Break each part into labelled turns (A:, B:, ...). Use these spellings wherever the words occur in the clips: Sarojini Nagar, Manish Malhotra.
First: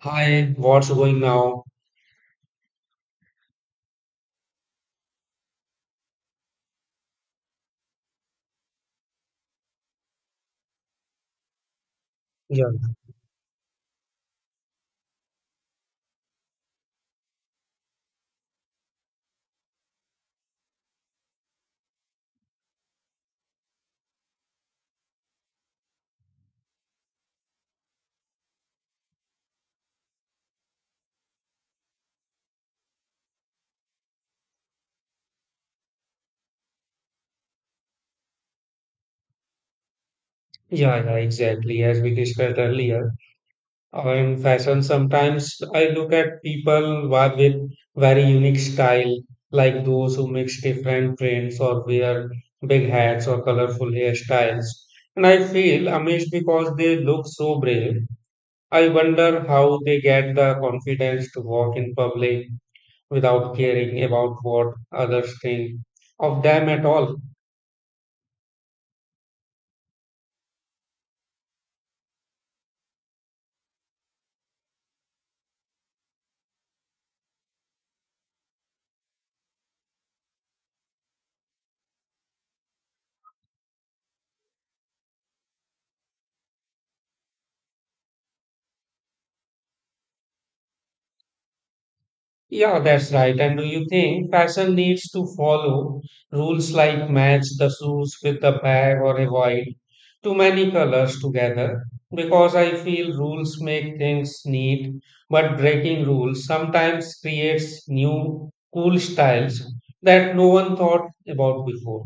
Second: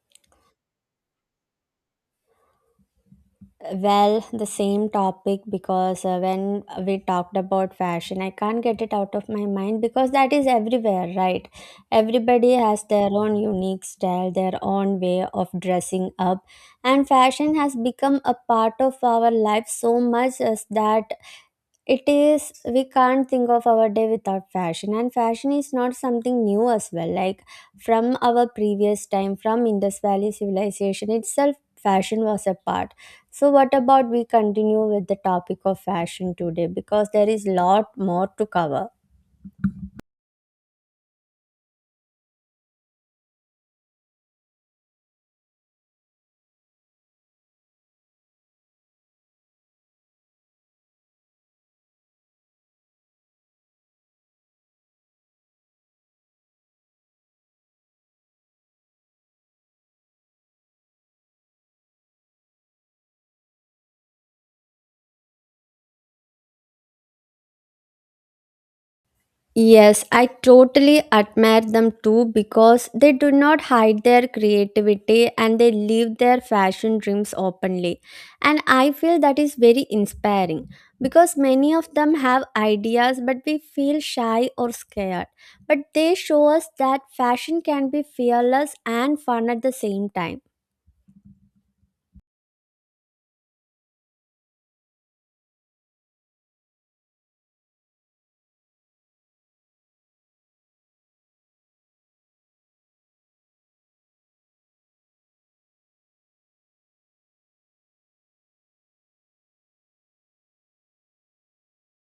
A: Hi, what's going now?
B: Well, the same topic because when we talked about fashion, I can't get it out of my mind because that is everywhere, right? Everybody
A: Yeah,
B: has their own unique style, their own way of dressing up, and fashion has become a part of our life so much as that it is, we can't think of our day without fashion, and fashion is not something new as well. Like from our previous time, from Indus Valley civilization itself, fashion was a part. So, what about we continue with the topic of fashion today? Because there is lot more to cover.
A: yeah, Exactly. As we discussed earlier, in fashion, sometimes I look at people with very unique style, like those who mix different trends or wear big hats or colorful hairstyles. And I feel amazed because they look so brave. I wonder how they get the confidence to walk in public without caring about what others think of them at all.
B: Yes, I totally admire them too because they do not hide their creativity and they live their fashion dreams openly. And I feel that is very inspiring because many of them have ideas but we feel shy or scared. But they show us that fashion can be fearless and fun at the same time.
A: Yeah, that's right. And do you think fashion needs to follow rules like match the shoes with the bag or avoid too many colors together? Because I feel rules make things neat, but breaking rules sometimes creates new cool styles that no one thought about before.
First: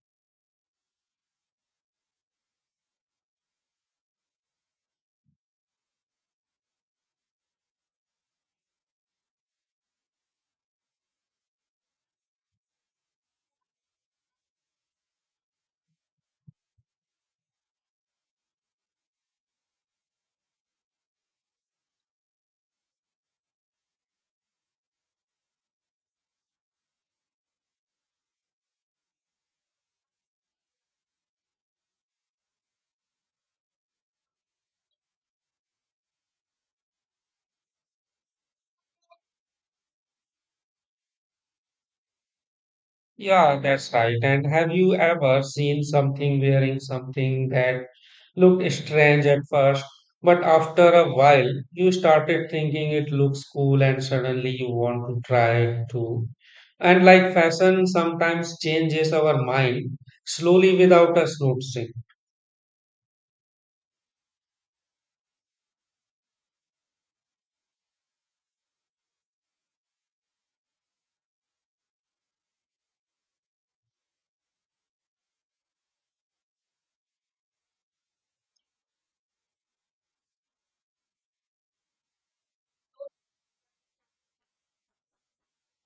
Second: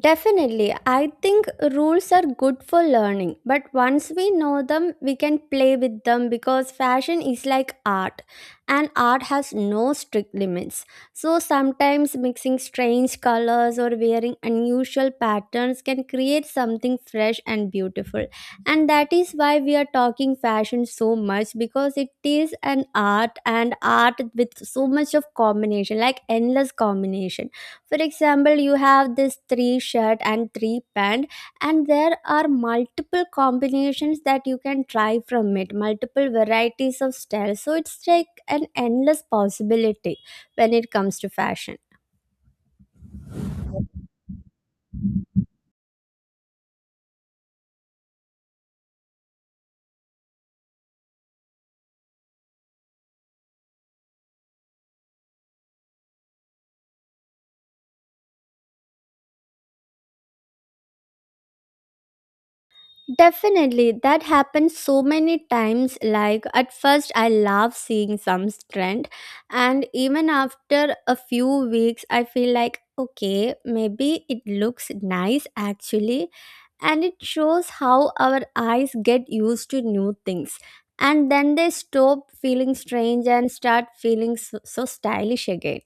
B: Definitely. I think rules are good for learning, but once we know them, we can play with them because fashion is like art and art has no strict limits. So sometimes mixing strange colors or wearing unusual patterns can create something fresh and beautiful. And that is why we are talking fashion so much because it is an art and art with so much of combination, like endless combination. For example, you have this three shirt and three pant, and there are multiple combinations that you can try from it, multiple varieties of styles, so it's like an endless possibility when it comes to fashion.
A: Yeah, that's right. And have you ever seen something wearing something that looked strange at first, but after a while you started thinking it looks cool and suddenly you want to try it too? And like fashion sometimes changes our mind slowly without us noticing.
B: Definitely, that happens so many times. Like, at first, I love seeing some trend, and even after a few weeks, I feel like, okay, maybe it looks nice actually, and it shows how our eyes get used to new things. And then they stop feeling strange and start feeling so stylish again.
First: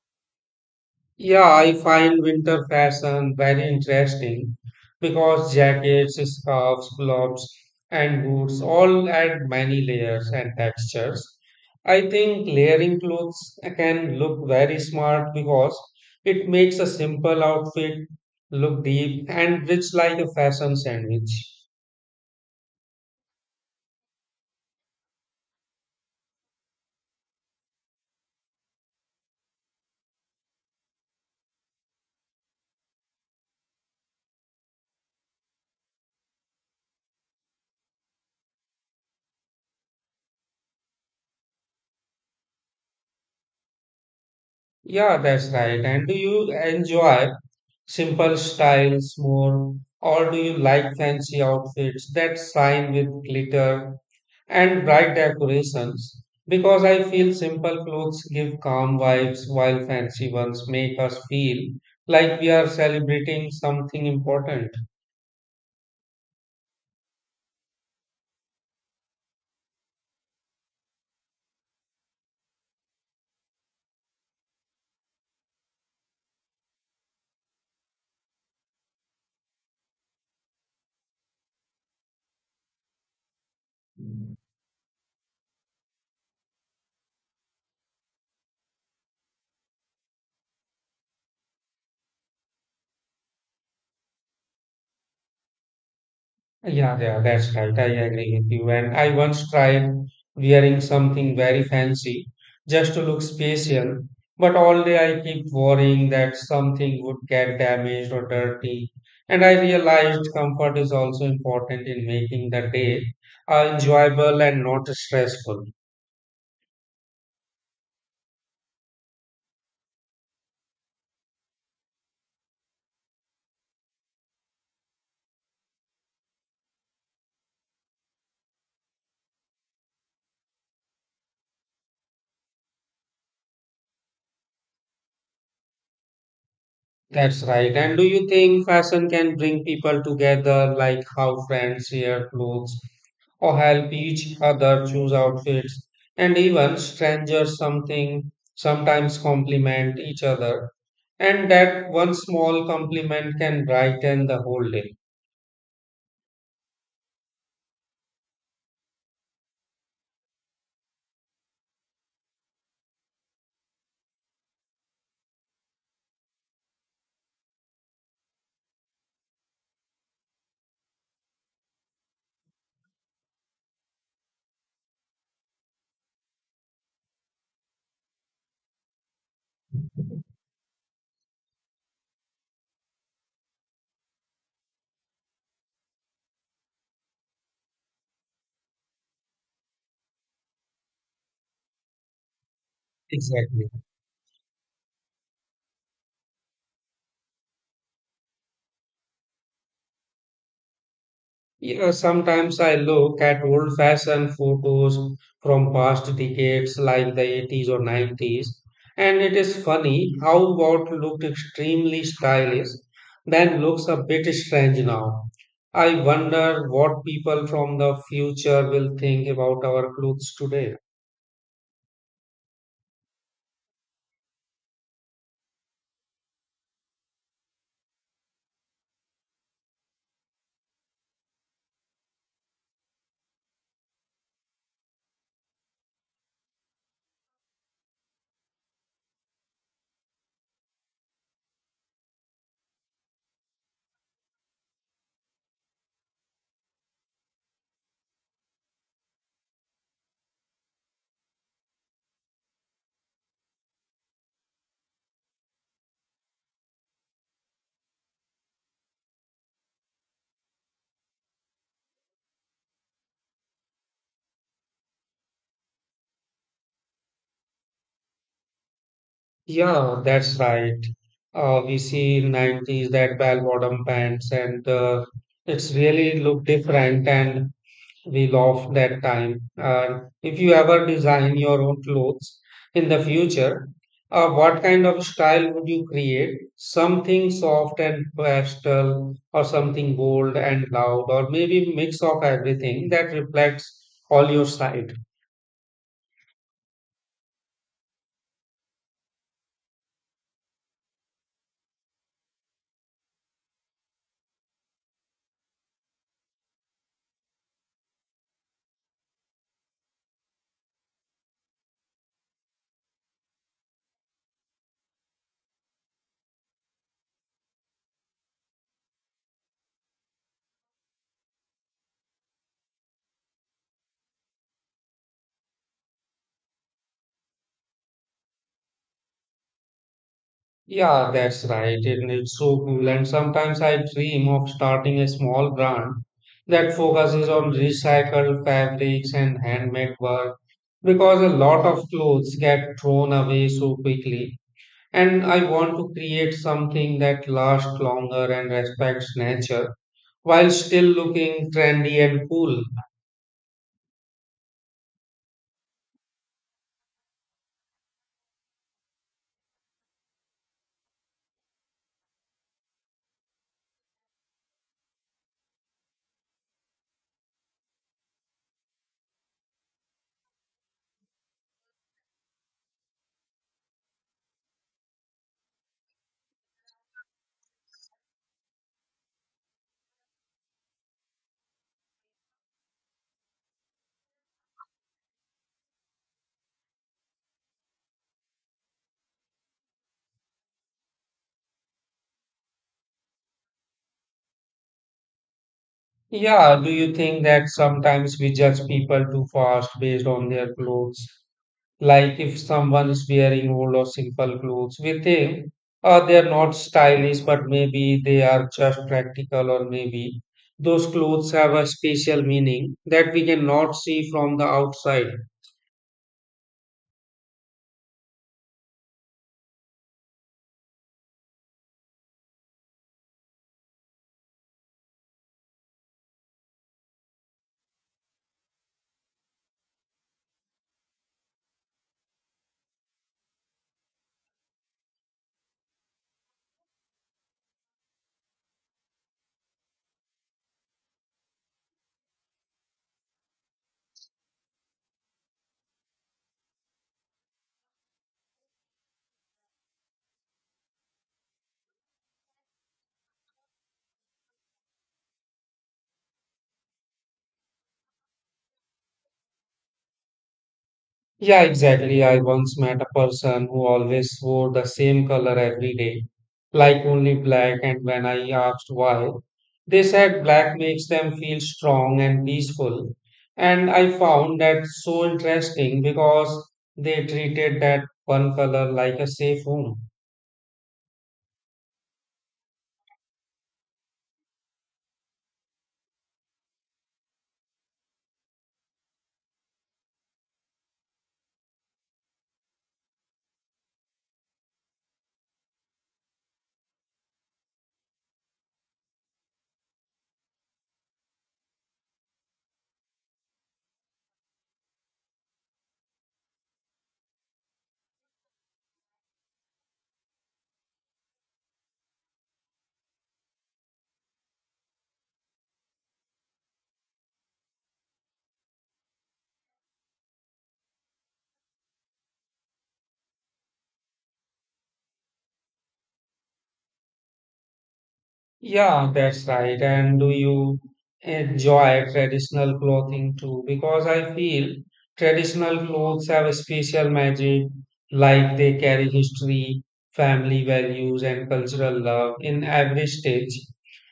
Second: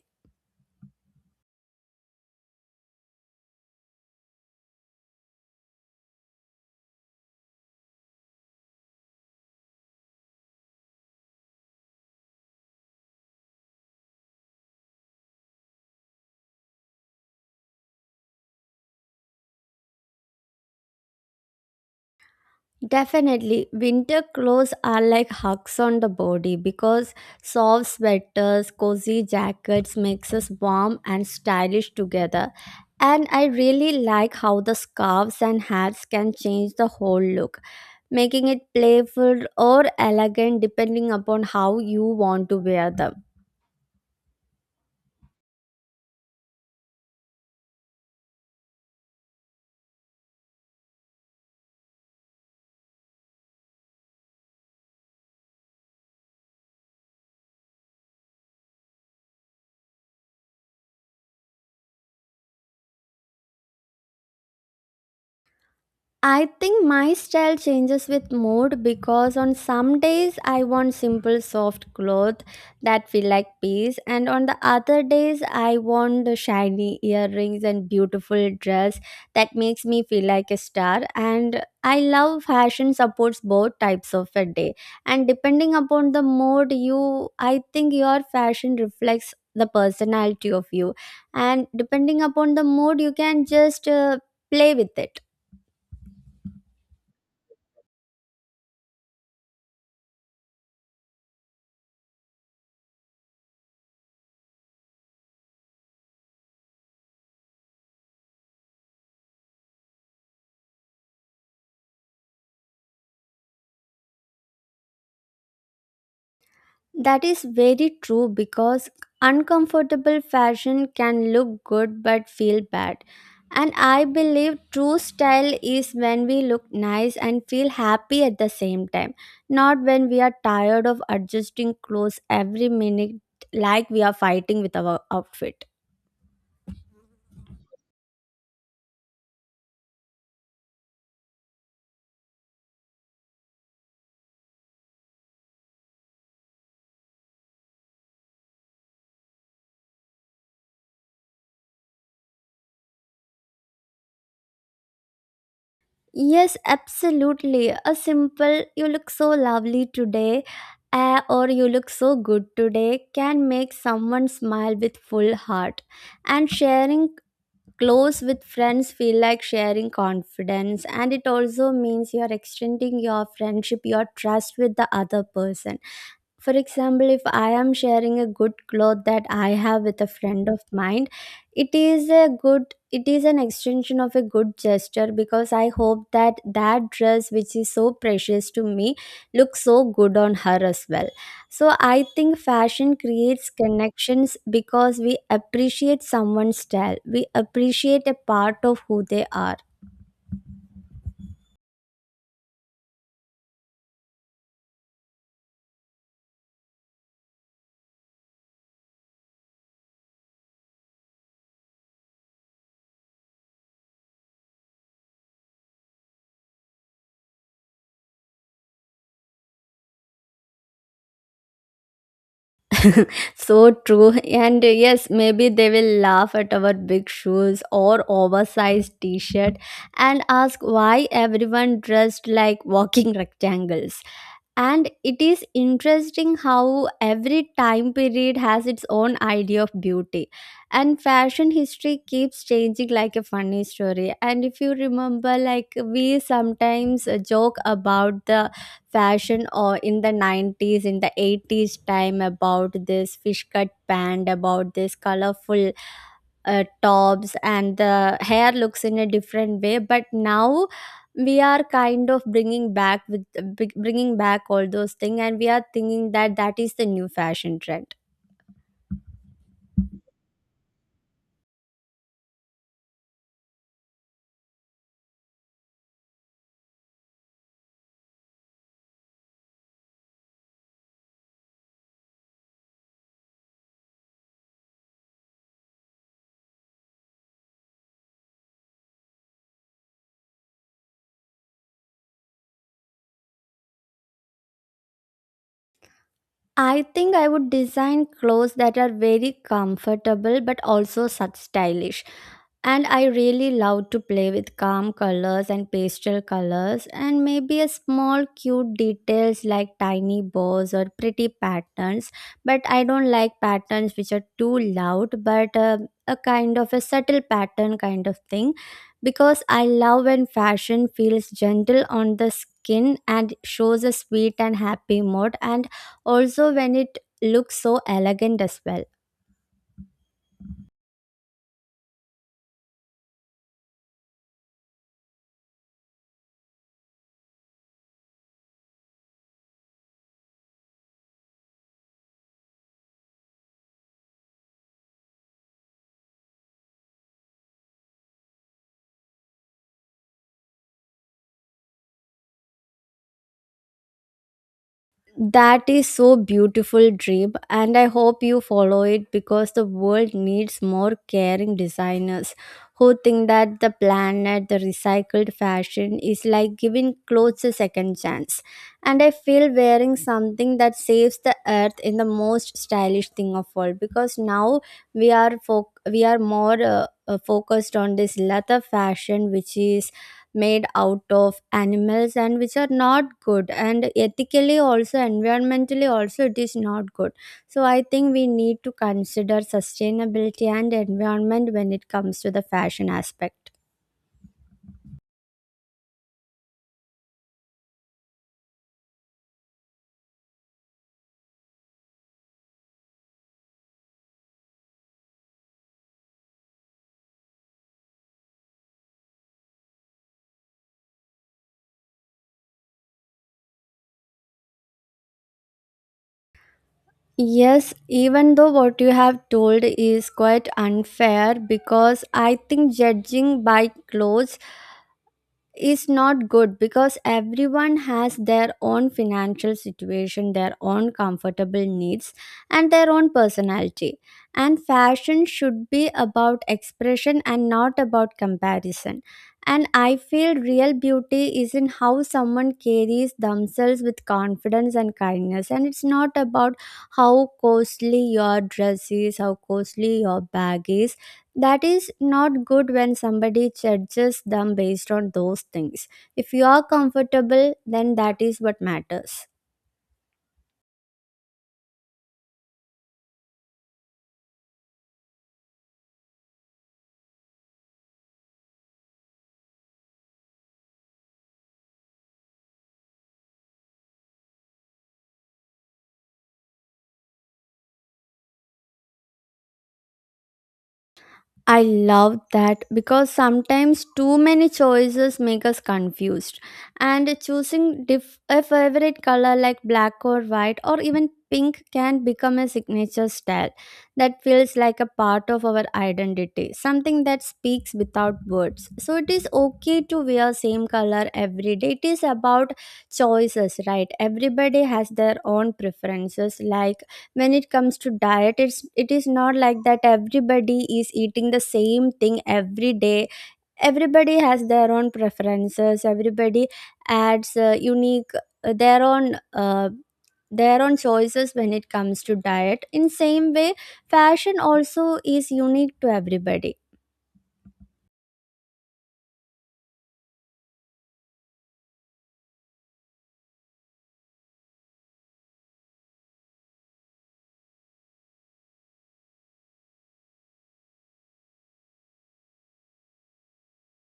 A: Yeah, I find winter fashion very interesting because jackets, scarves, gloves, and boots all add many layers and textures. I think layering clothes can look very smart because it makes a simple outfit look deep and rich like a fashion sandwich.
B: Definitely, winter clothes are like hugs on the body because soft sweaters, cozy jackets makes us warm and stylish together. And I really like how the scarves and hats can change the whole look, making it playful or elegant depending upon how you want to wear them.
A: Yeah, that's right. And do you enjoy simple styles more, or do you like fancy outfits that shine with glitter and bright decorations? Because I feel simple clothes give calm vibes while fancy ones make us feel like we are celebrating something important.
B: I think my style changes with mood because on some days I want simple soft clothes that feel like peace, and on the other days I want the shiny earrings and beautiful dress that makes me feel like a star. And I love fashion supports both types of a day, and depending upon the mood you, I think your fashion reflects the personality of you, and depending upon the mood you can just play with it.
A: Yeah, that's right. I agree with you. And I once tried wearing something very fancy just to look special, but all day I keep worrying that something would get damaged or dirty. And I realized comfort is also important in making the day enjoyable and not stressful.
B: That is very true because uncomfortable fashion can look good but feel bad. And I believe true style is when we look nice and feel happy at the same time, not when we are tired of adjusting clothes every minute like we are fighting with our outfit.
A: That's right. And do you think fashion can bring people together, like how friends share clothes or help each other choose outfits, and even strangers something sometimes compliment each other, and that one small compliment can brighten the whole day.
B: Yes, absolutely. A simple, you look so lovely today, or you look so good today, can make someone smile with full heart. And sharing clothes with friends feel like sharing confidence, and it also means you are extending your friendship, your trust with the other person. For example, if I am sharing a good cloth that I have with a friend of mine, it is a good, it is an extension of a good gesture, because I hope that that dress which is so precious to me looks so good on her as well. So I think fashion creates
A: Exactly.
B: connections because we appreciate someone's style, we appreciate a part of who they are.
A: You know, sometimes I look at old fashioned photos from past decades like the 80s or 90s, and it is funny how what looked extremely stylish then looks a bit strange now. I wonder what people from the future will think about our clothes today.
B: So true. And yes, maybe they will laugh at our big shoes or oversized t shirt and ask why everyone dressed like walking rectangles. And it is interesting how every time period has its own idea of beauty. And fashion history keeps changing like a funny story. And if you remember, like we sometimes joke about the fashion or in the 90s, in the 80s time about this fish cut pant, about this colorful tops and the hair looks in a different way, but now we are kind of bringing back with bringing back all those things, and we are thinking that that is the new fashion trend.
A: Yeah, that's right. We see in 90s that bell bottom pants and it's really look different and we love that time. And if you ever design your own clothes in the future, what kind of style would you create? Something soft and pastel, or something bold and loud, or maybe mix of everything that reflects all your side.
B: I think I would design clothes that are very comfortable but also such stylish. And I really love to play with calm colors and pastel colors and maybe a small cute details like tiny bows or pretty patterns. But I don't like patterns which are too loud, but a kind of a subtle pattern kind of thing, because I love when fashion feels gentle on the skin and shows a sweet and happy mood, and also when it looks so elegant as well.
A: Yeah, that's right. And it's so cool. And sometimes I dream of starting a small brand that focuses on recycled fabrics and handmade work because a lot of clothes get thrown away so quickly, and I want to create something that lasts longer and respects nature while still looking trendy and cool.
B: That is so beautiful dream, and I hope you follow it because the world needs more caring designers who think that the planet, the recycled fashion is like giving clothes a second chance. And I feel wearing something that saves the earth in the most stylish thing of all, because now we are foc we are more focused on this leather fashion which is made out of animals and which are not good, and ethically also, environmentally also it is not good. So I think we need to consider sustainability and environment when it comes to the fashion aspect.
A: Yeah, do you think that sometimes we judge people too fast based on their clothes? Like if someone is wearing old or simple clothes with them, they are not stylish, but maybe they are just practical, or maybe those clothes have a special meaning that we cannot see from the outside.
B: Yes, even though what you have told is quite unfair, because I think judging by clothes is not good because everyone has their own financial situation, their own comfortable needs, and their own personality. And fashion should be about expression and not about comparison. And I feel real beauty is in how someone carries themselves with confidence and kindness. And it's not about how costly your dress is, how costly your bag is. That is not good when somebody judges them based on those things. If you are comfortable, then that is what matters.
A: Yeah, exactly. I once met a person who always wore the same color every day, like only black, and when I asked why, they said black makes them feel strong and peaceful. And I found that so interesting because they treated that one color like a safe home.
B: I love that because sometimes too many choices make us confused. And choosing a favorite color like black or white or even pink can become a signature style that feels like a part of our identity, something that speaks without words. So it is okay to wear same color every day. It is about choices, right? Everybody has their own preferences. Like when it comes to diet, it is not like that everybody is eating the same thing every day. Everybody has their own preferences, everybody adds unique their own choices when it comes to diet. In same way, fashion also is unique to everybody.
A: Yeah, that's right. And do you enjoy traditional clothing too? Because I feel traditional clothes have a special magic, like they carry history, family values, and cultural love in every stitch.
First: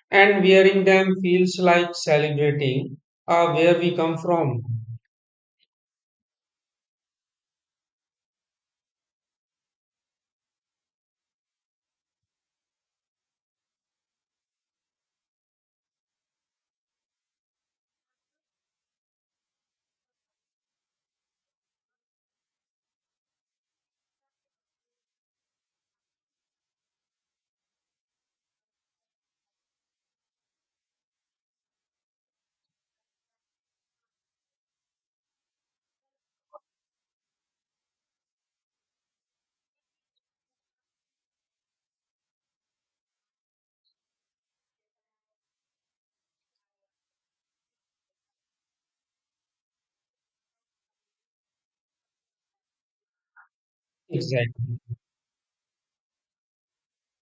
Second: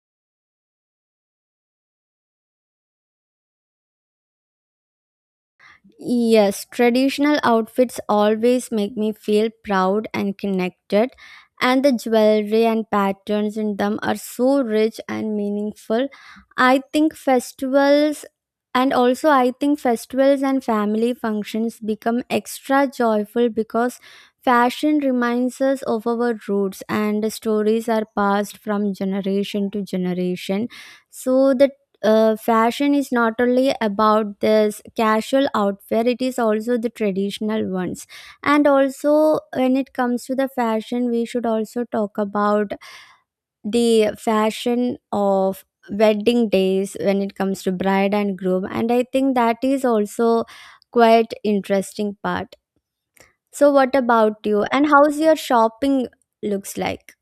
A: And wearing them feels like celebrating where we come from.
B: Yes, traditional outfits always make me feel proud and connected, and the jewelry and patterns in them are so rich and meaningful. I think festivals I think festivals and family functions become extra joyful because fashion reminds us of our roots and the stories are passed from generation to generation. So the fashion is not only about this casual outfit, it is also the traditional ones. And also when it comes to the fashion, we should also talk about the fashion of wedding days when it comes to bride and groom, and I think that is also quite interesting part. So what about you,
A: Exactly.
B: and how's your shopping looks like?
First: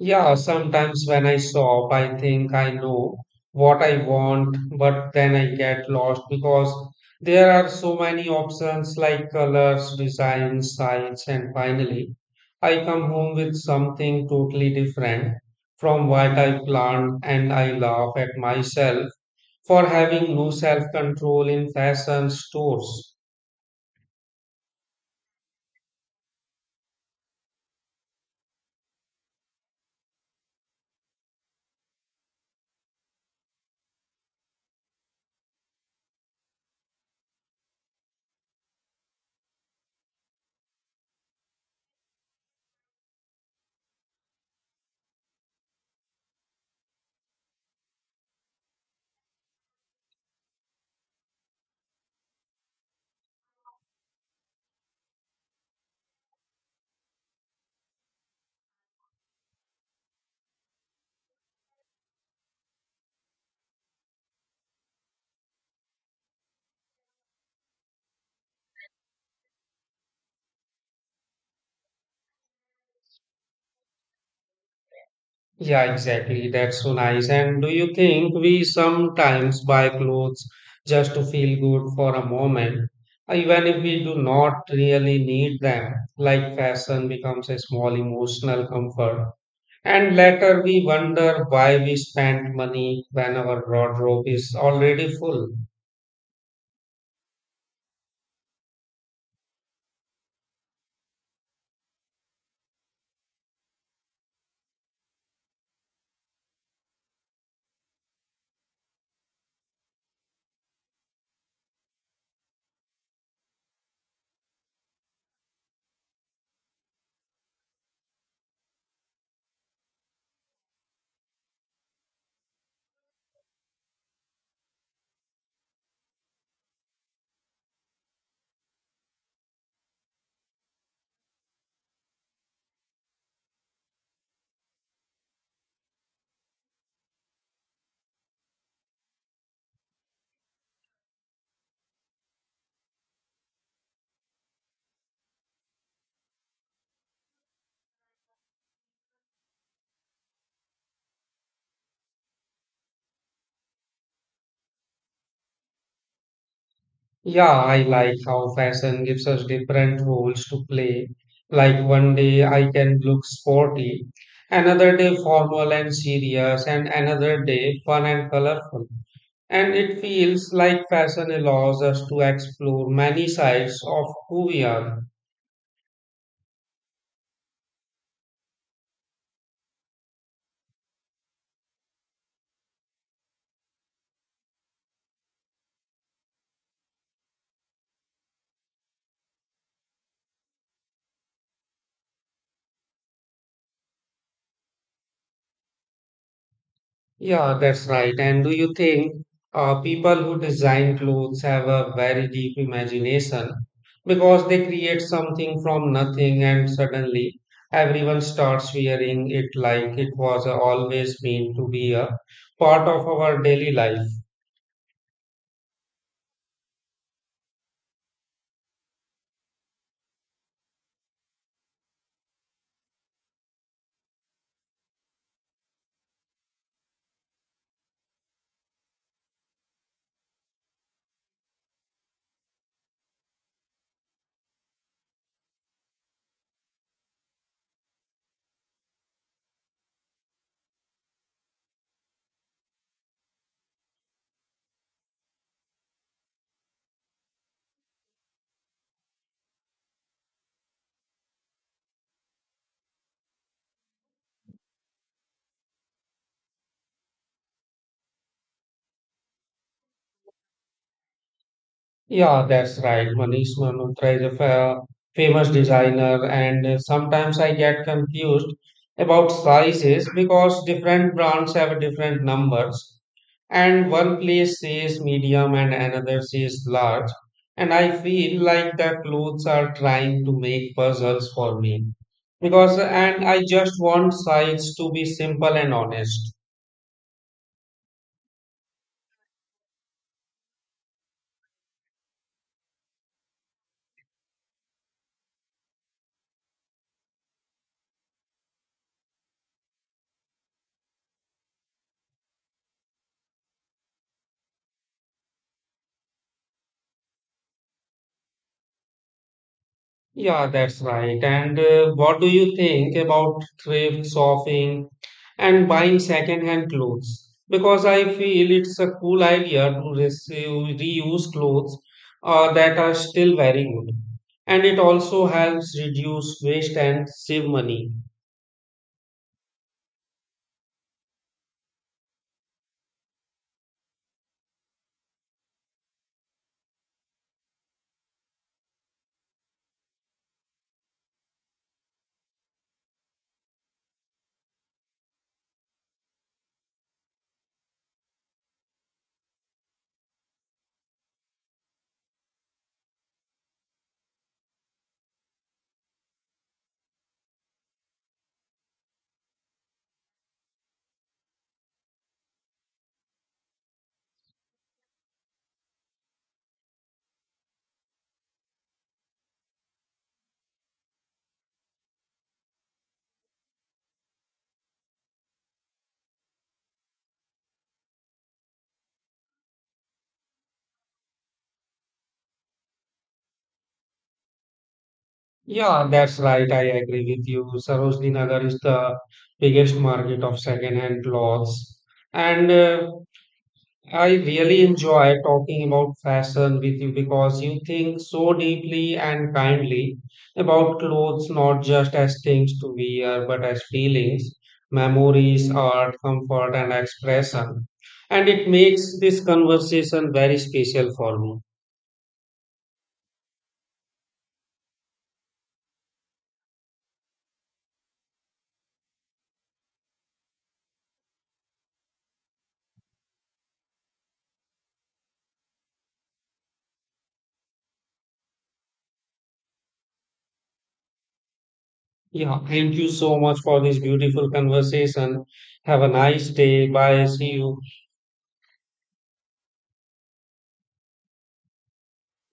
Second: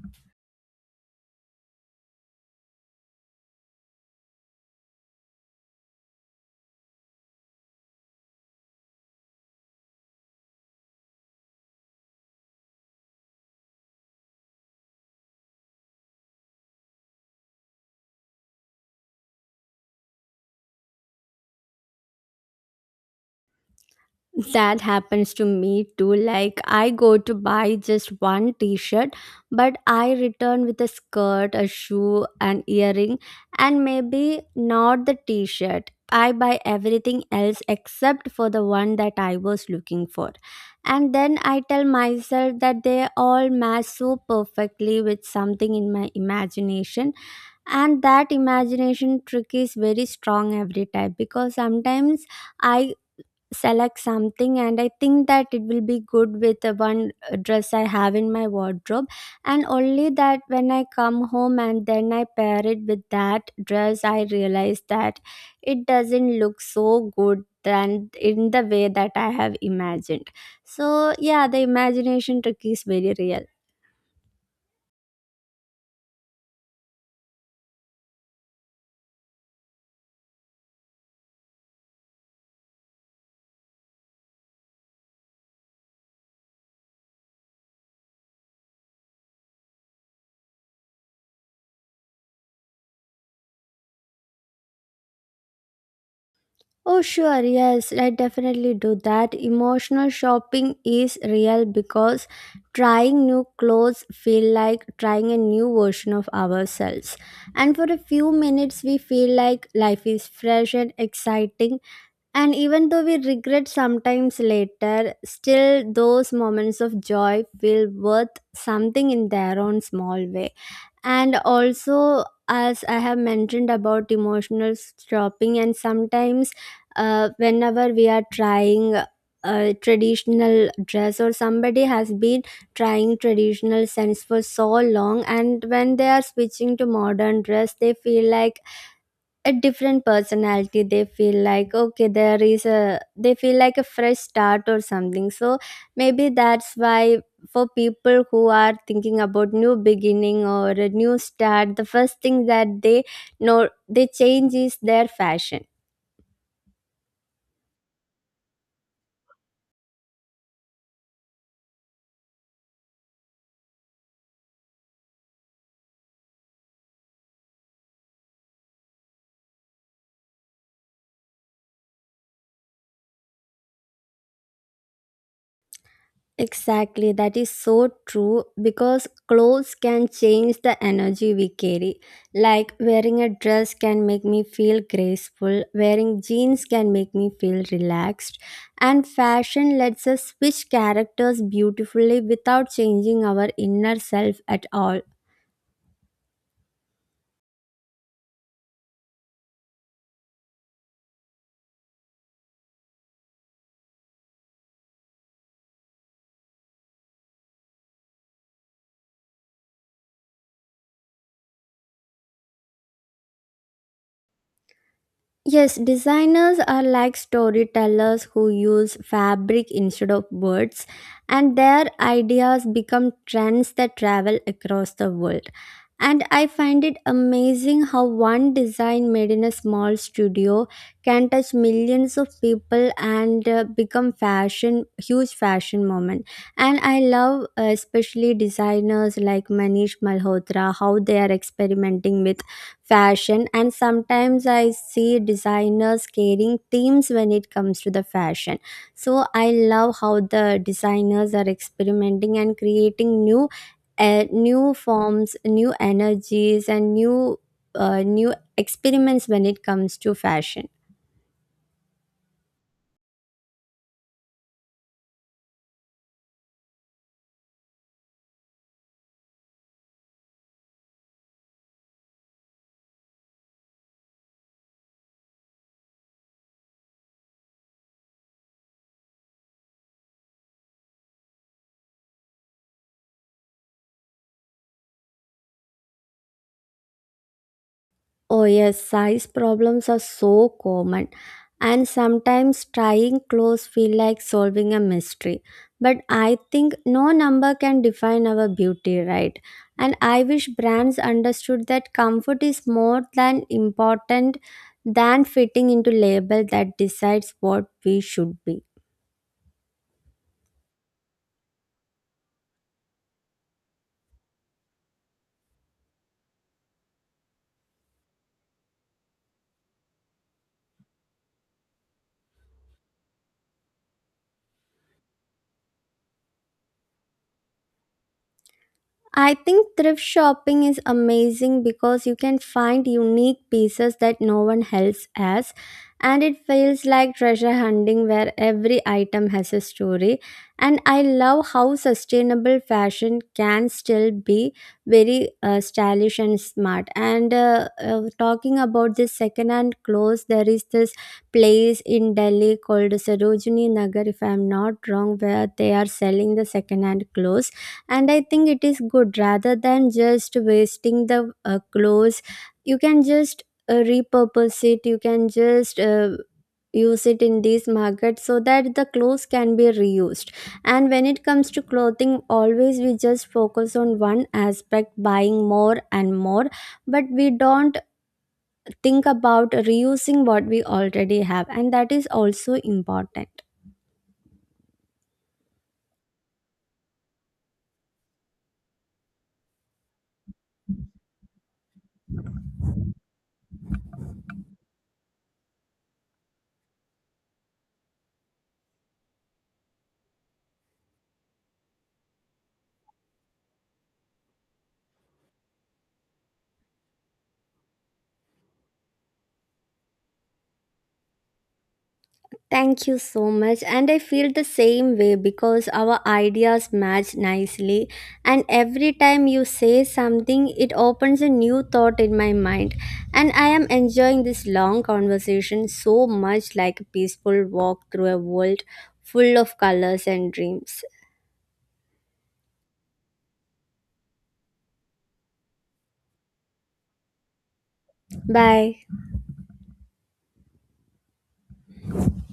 A: Yeah, sometimes when I shop, I think I know what I want, but then I get lost because there are so many options like colors, designs, size, and finally I come home with something totally different from what I planned, and I laugh at myself for having no self-control in fashion stores.
B: That happens to me too. Like, I go to buy just one t shirt, but I return with a skirt, a shoe, an earring, and maybe not the t shirt. I buy everything else except for the one that I was looking for. And then I tell myself that they all match so perfectly with something in my imagination. And that imagination trick is very strong every time, because sometimes I select something and I think that it will be good with the one dress I have in my wardrobe, and only that when I come home and then I pair it with that dress I realize that it doesn't look so good than in the way that I have imagined. So yeah, the imagination trick is very real.
A: Yeah, exactly. That's so nice. And do you think we sometimes buy clothes just to feel good for a moment, even if we do not really need them? Like fashion becomes a small emotional comfort. And later we wonder why we spent money when our wardrobe is already full.
B: Oh, sure, yes, I definitely do that. Emotional shopping is real because trying new clothes feel like trying a new version of ourselves. And for a few minutes we feel like life is fresh and exciting. And even though we regret sometimes later, still those moments of joy feel worth something in their own small way. And also, as I have mentioned about emotional stopping, and sometimes whenever we are trying a traditional dress, or somebody has been trying traditional scents for so long, and when they are switching to modern dress they feel like a different personality. They feel like, okay, there is a, they feel like a fresh start or something. So maybe that's why, for people who are thinking about new beginning or a new start, the first thing that they know they change is their fashion.
A: Yeah, I like how fashion gives us different roles to play. Like one day I can look sporty, another day formal and serious, and another day fun and colorful. And it feels like fashion allows us to explore many sides of who we are.
B: Exactly, that is so true because clothes can change the energy we carry. Like wearing a dress can make me feel graceful, wearing jeans can make me feel relaxed, and fashion lets us switch characters beautifully without changing our inner self at all.
A: Yeah, that's right. And do you think people who design clothes have a very deep imagination because they create something from nothing and suddenly everyone starts wearing it like it was always meant to be a part of our daily life?
B: Yes, designers are like storytellers who use fabric instead of words, and their ideas become trends that travel across the world. And I find it amazing how one design made in a small studio can touch millions of people and become fashion huge fashion moment. And I love especially designers like Manish Malhotra, how they are experimenting with fashion, and sometimes I see designers carrying themes when it comes to the fashion. So I love how the designers are experimenting and creating new new forms, new energies, and new new experiments when it comes to fashion.
A: Yeah, that's right. Manish Malhotra is a famous designer, and sometimes I get confused about sizes because different brands have different numbers. And one place says medium and another says large, and I feel like the clothes are trying to make puzzles for me because and I just want size to be simple and honest.
B: Oh, yes, size problems are so common, and sometimes trying clothes feel like solving a mystery. But I think no number can define our beauty, right? And I wish brands understood that comfort is more than important than fitting into label that decides what we should be.
A: Yeah, that's right. And what do you think about thrift shopping and buying second-hand clothes? Because I feel it's a cool idea to reuse clothes that are still very good. And it also helps reduce waste and save money.
B: I think thrift shopping is amazing because you can find unique pieces that no one else has, and it feels like treasure hunting where every item has a story. And I love how sustainable fashion can still be very stylish and smart. And talking about this hand clothes, there is this place in Delhi called Sarojini Nagar, if I'm not wrong, where they are selling the second-hand clothes. And I think it is good, rather than just wasting the clothes, you can just repurpose it, you can just use it in these markets so that the clothes can be reused. And when it comes to clothing, always we just focus on one aspect, buying more and more, but we don't think about reusing what we already have, and that is also important.
A: Yeah, that's right. I agree with you. Sarojini Nagar is the biggest market of second-hand clothes. And I really enjoy talking about fashion with you because you think so deeply and kindly about clothes, not just as things to wear, but as feelings, memories, art, comfort, and expression. And it makes this conversation very special for me.
B: Thank you so much. And I feel the same way because our ideas match nicely. And every time you say something, it opens a new thought in my mind. And I am enjoying this long conversation so much, like a peaceful walk through a world full of colors and dreams.
A: Yeah, thank you so much for this beautiful conversation. Have a nice day. Bye. See you.
B: Bye.